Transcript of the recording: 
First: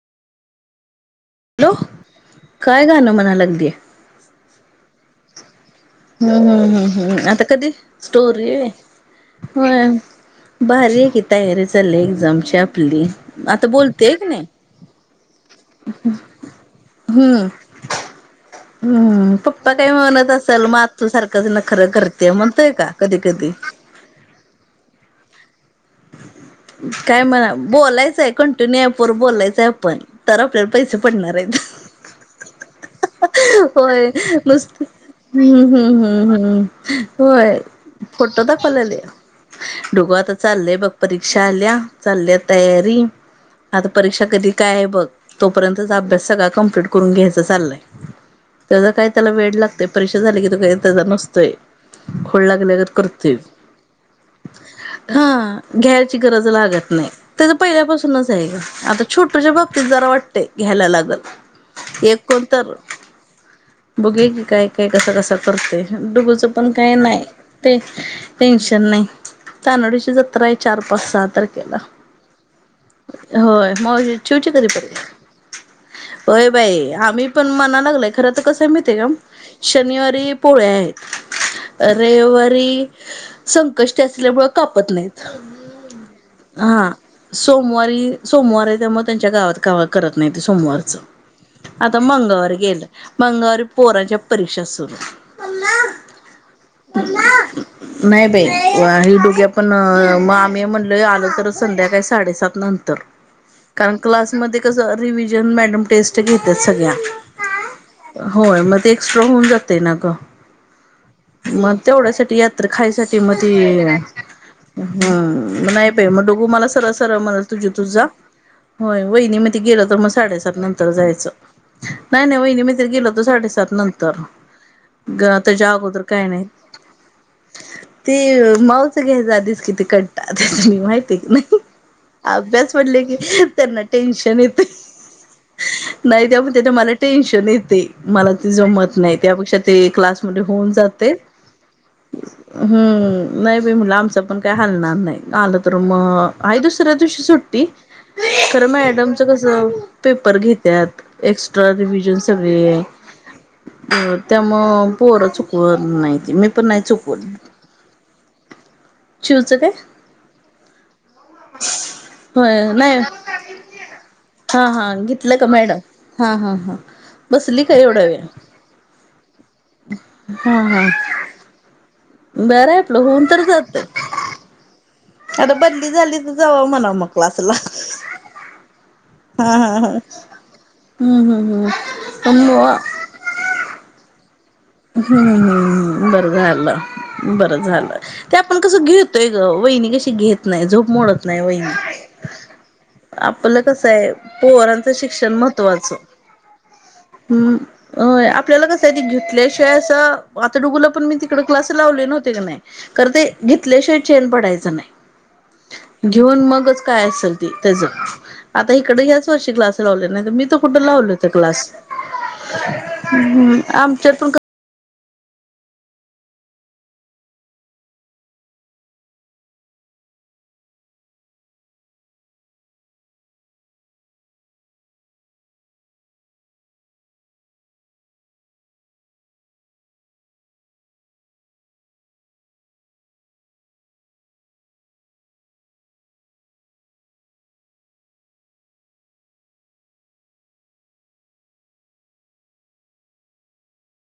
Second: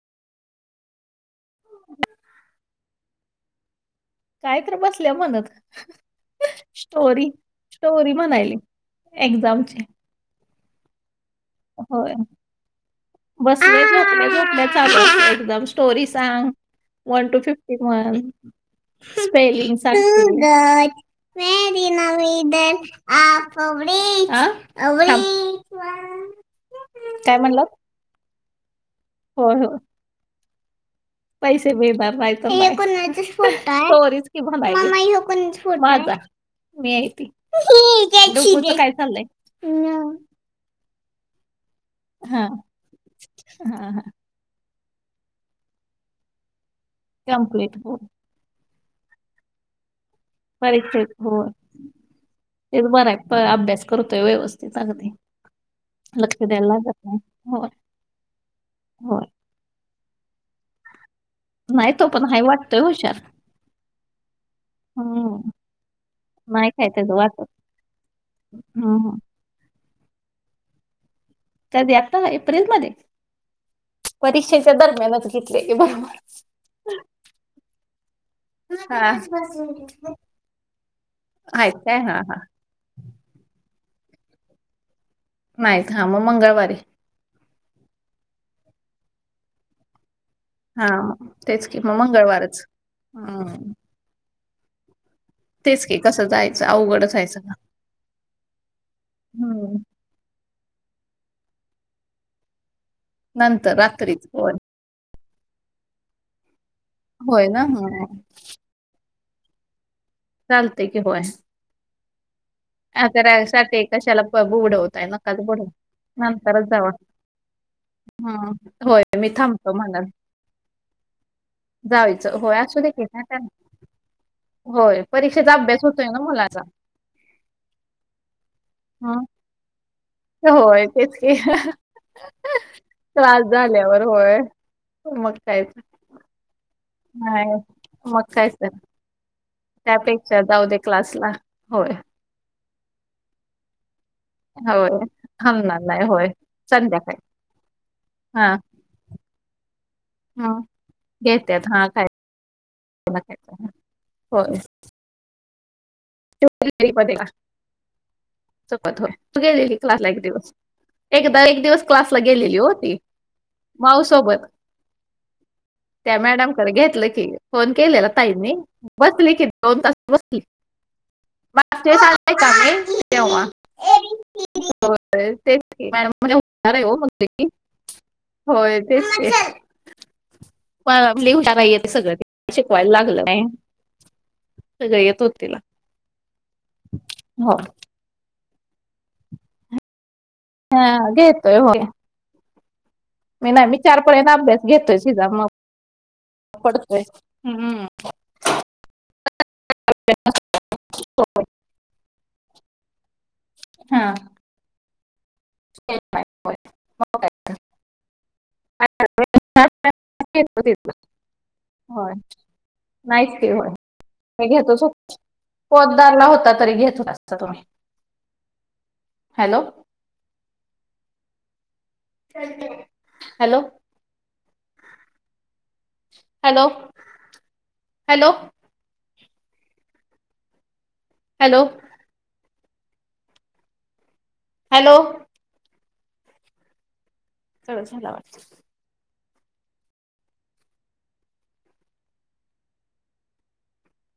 Hello, काय गाणं म्हणाय लागलीया? कायतर बसल्या म्हणत. हम्म हम्म हम्म स्टोरी हम्म आता कधी स्टोरी म्हणायली व्ही एक्झामची होय. भारी ये की तयारी चाललीये होय एक्झामची आपली आता बोलतेय हाय की नाय. ते चालूच असतय एक्झाम स्टोरी सांग, वन टू हम्म फिफ्टी म्हण. हम्म पप्पा स्पेलिंग काय सांगते. म्हणत असेल अ मग तू सारखंच नखरं करते म्हणतोय का कधी कधी थांब. काय म्हणावं बोलायचंय कंटिन्यू ॲपवर होय बोलायचंय होय आपण. तर आपल्याला पैसे पडणार आहेत पैसे मिळणार नाही तर हे नाही कोणाचं फोटो आहे होय स्टोरीज की म्हणायली नुसत मामा हे कोणाचं हम्म फोटो हम्म आहे? माझा हम्म हम्म मी आहे ती होय ही ज्याची फोटो डुकूचं दे. काय दाखवलेले चाललंय डुगु आता चाललंय बघ परीक्षा आल्या चालल्या हा तयारी हा आता हा परीक्षा कधी काय ये बघ तोपर्यंतचा अभ्यास सगळा कम्प्लीट करून घ्यायच कम्प्लीट चाललंय. हो त्याचा काय त्याला वेड लागतंय परीक्षा झाली की तो काय त्याचा परीक्षेत हो नसतोय खुळ तेच लागल्यागत बरं आहे प- करतोय. अभ्यास करतोय व्यवस हां घ्यायची गरज लागत नाय. नाही त्याज होय पहिल्यापासूनच आहे आता होय छोटूच्या बाबतीत जरा वाटतंय घ्यायला लागलं. नाय तो पण हाय वाटतोय हुशार. बघूया की काय काय कसा कसा हम्म करतोय डुगूच नाही पण काय त्याचं नाय वाटत ते टेंशन नाय. हम्म चांदोडेची जत्राय चार पाच सहा तारख कधी आता एप्रिलमध्ये? होय माव चिवची कधी परी घेतले की बरोबर होय बाई आम्ही पण म्हणा लागलाय खर तर कसंय माहितीये हा का शनिवारी पोळ्या ये. आहेत काय हा हा रविवारी संकष्टी असल्यामुळं कापत नाय नाहीत हां मग मंगळवारी सोमवारी सोमवाराय त्यामुळं त्यांच्या गावात गाव करत नाय ते हा सोमवारच मग तेच की मग आता मंगळवारी मंगळवारच गेलं मंगळवारी हम्म. पोराच्या परीक्षा सुरू तेच की कसं जायचं अवघडच हाय सगळं. नाय बाई [unintelligible] पण हम्म. मग आम्ही म्हणलो आलो तर संध्याकाळी साडेसात नंतर. नंतर कारण रात्रीच होय क्लासमध्ये कसं रिव्हिजन मॅडम टेस्ट घेत्यात सगळ्या होय ना हम्म. होय मग ते एक्स्ट्रा होऊन जातय ना गं. चालतंय की होय. मग तेवढ्यासाठी यात्र खायसाठी मग त्यासाठी ते कशाला प बुडवताय नकाच बुडवू. हम्म नाय बाई मग डुगु मला नंतरच म्हणलं जावा सरळ सरळ म्हणलं तुझी तू जा. हम्म होय मी वहिनी म्हणते थांबतो गेलं तर म्हणाल. मग साडेसात नंतर जायचं. नाय नाय जायचं होय वहिणी असू म्हणत्यात दे की गेलो तर काय त्याला साडेसात नंतर होय ग परीक्षेचा त्याच्या अभ्यास अगोदर होतोय ना काय नाय. मुलाचा ते मावस हम्म घ्यायच्या आधीच किती कंटाळते होय माहिते तेच की नाय. अभ्यास म्हटल की त्रास त्यांना झाल्यावर होय टेन्शन येतंय. मग कायच नाय त्या म्हणत्यात मला टेन्शन नाही येते मग मला ते कायच तर जमत नाय त्यापेक्षा ते ते त्यापेक्षा क्लासमध्ये जाऊ होऊन दे जातय. क्लासला होय हं, नाही बाई म्हणलं आमच पण काय होय हलणार नाही. आलं तर हलणार नाही होय मग आई दुसऱ्या संध्याकाळी दिवशी सुट्टी? हा खरं मॅडमच कस पेपर ह घेत्यात, घेत्यात एक्स्ट्रा हा काय रिव्हिजन सगळे [unintelligible] हो, होय त्यामुळ पोरं चुकव नाही ती. मी पण नाही चुकवत. सोबत होय, तू चिवचं काय गेलेली क्लासला एक दिवस. एकदा एक दिवस क्लासला गेलेली होय वो ती. नाही माऊ सोबत. हा हा घेतलं का मॅडम त्या हा हा मॅडमकडे हा घेतलं की, बसली फोन का एवढा केलेला वेळ ताईंनी. बसली की, दोन तास बस हा हा. मागच्या वेळेस आलते का बरं आहे मी आपलं होऊन तर तेव्हा. जातंय हो आता तेच बदली की, मॅडम झाली म्हण तर जावा होणार आहे हो म्हणावं मग म्हते की क्लासला होय, तेच की. हा हा हा मला ना हम्म हम्म लिहवता नाहीय ते सगळं हम्म मग शिकवा ते लागलं नाय. हम्म, हम्म, हम्म. बरं झालं, हो बरं झालं. ते आपण कसं घेतोय ग. वहिनी कशी घेत नाही, झोप हा, मोडत नाही घेतोय होय वहिनी. मी आपलं नाही मी चार कसंय, पर्यंत अभ्यास पोरांच घेतोय शिजा शिक्षिण मग महत्त्वाचं. हम्म, होय. आपल्याला कसंय ते घेतल्या शिवाय ते असं आता डुगुला पण मी तिकड क्लास लावले नव्हते क नाही, खरं ते घेतल्याशिवाय हा. चैन पडायचा घेत नाही, नाही, घेऊन होय. मगच काय मग असेल ते त्याज आता काय. इकडे ह्याच वर्षी क्लास लावले, नाही तर मी त घेतो कुठं तिथलं लावले होते क्लास? होय हम्म नाहीच की हम्म, होय आमच्यात पण क मी घेतो [unintelligible] पोतदारला होता तरी घेत [unintelligible] hello. Hello. Hello, hello. Hello. Hello. [inaudible]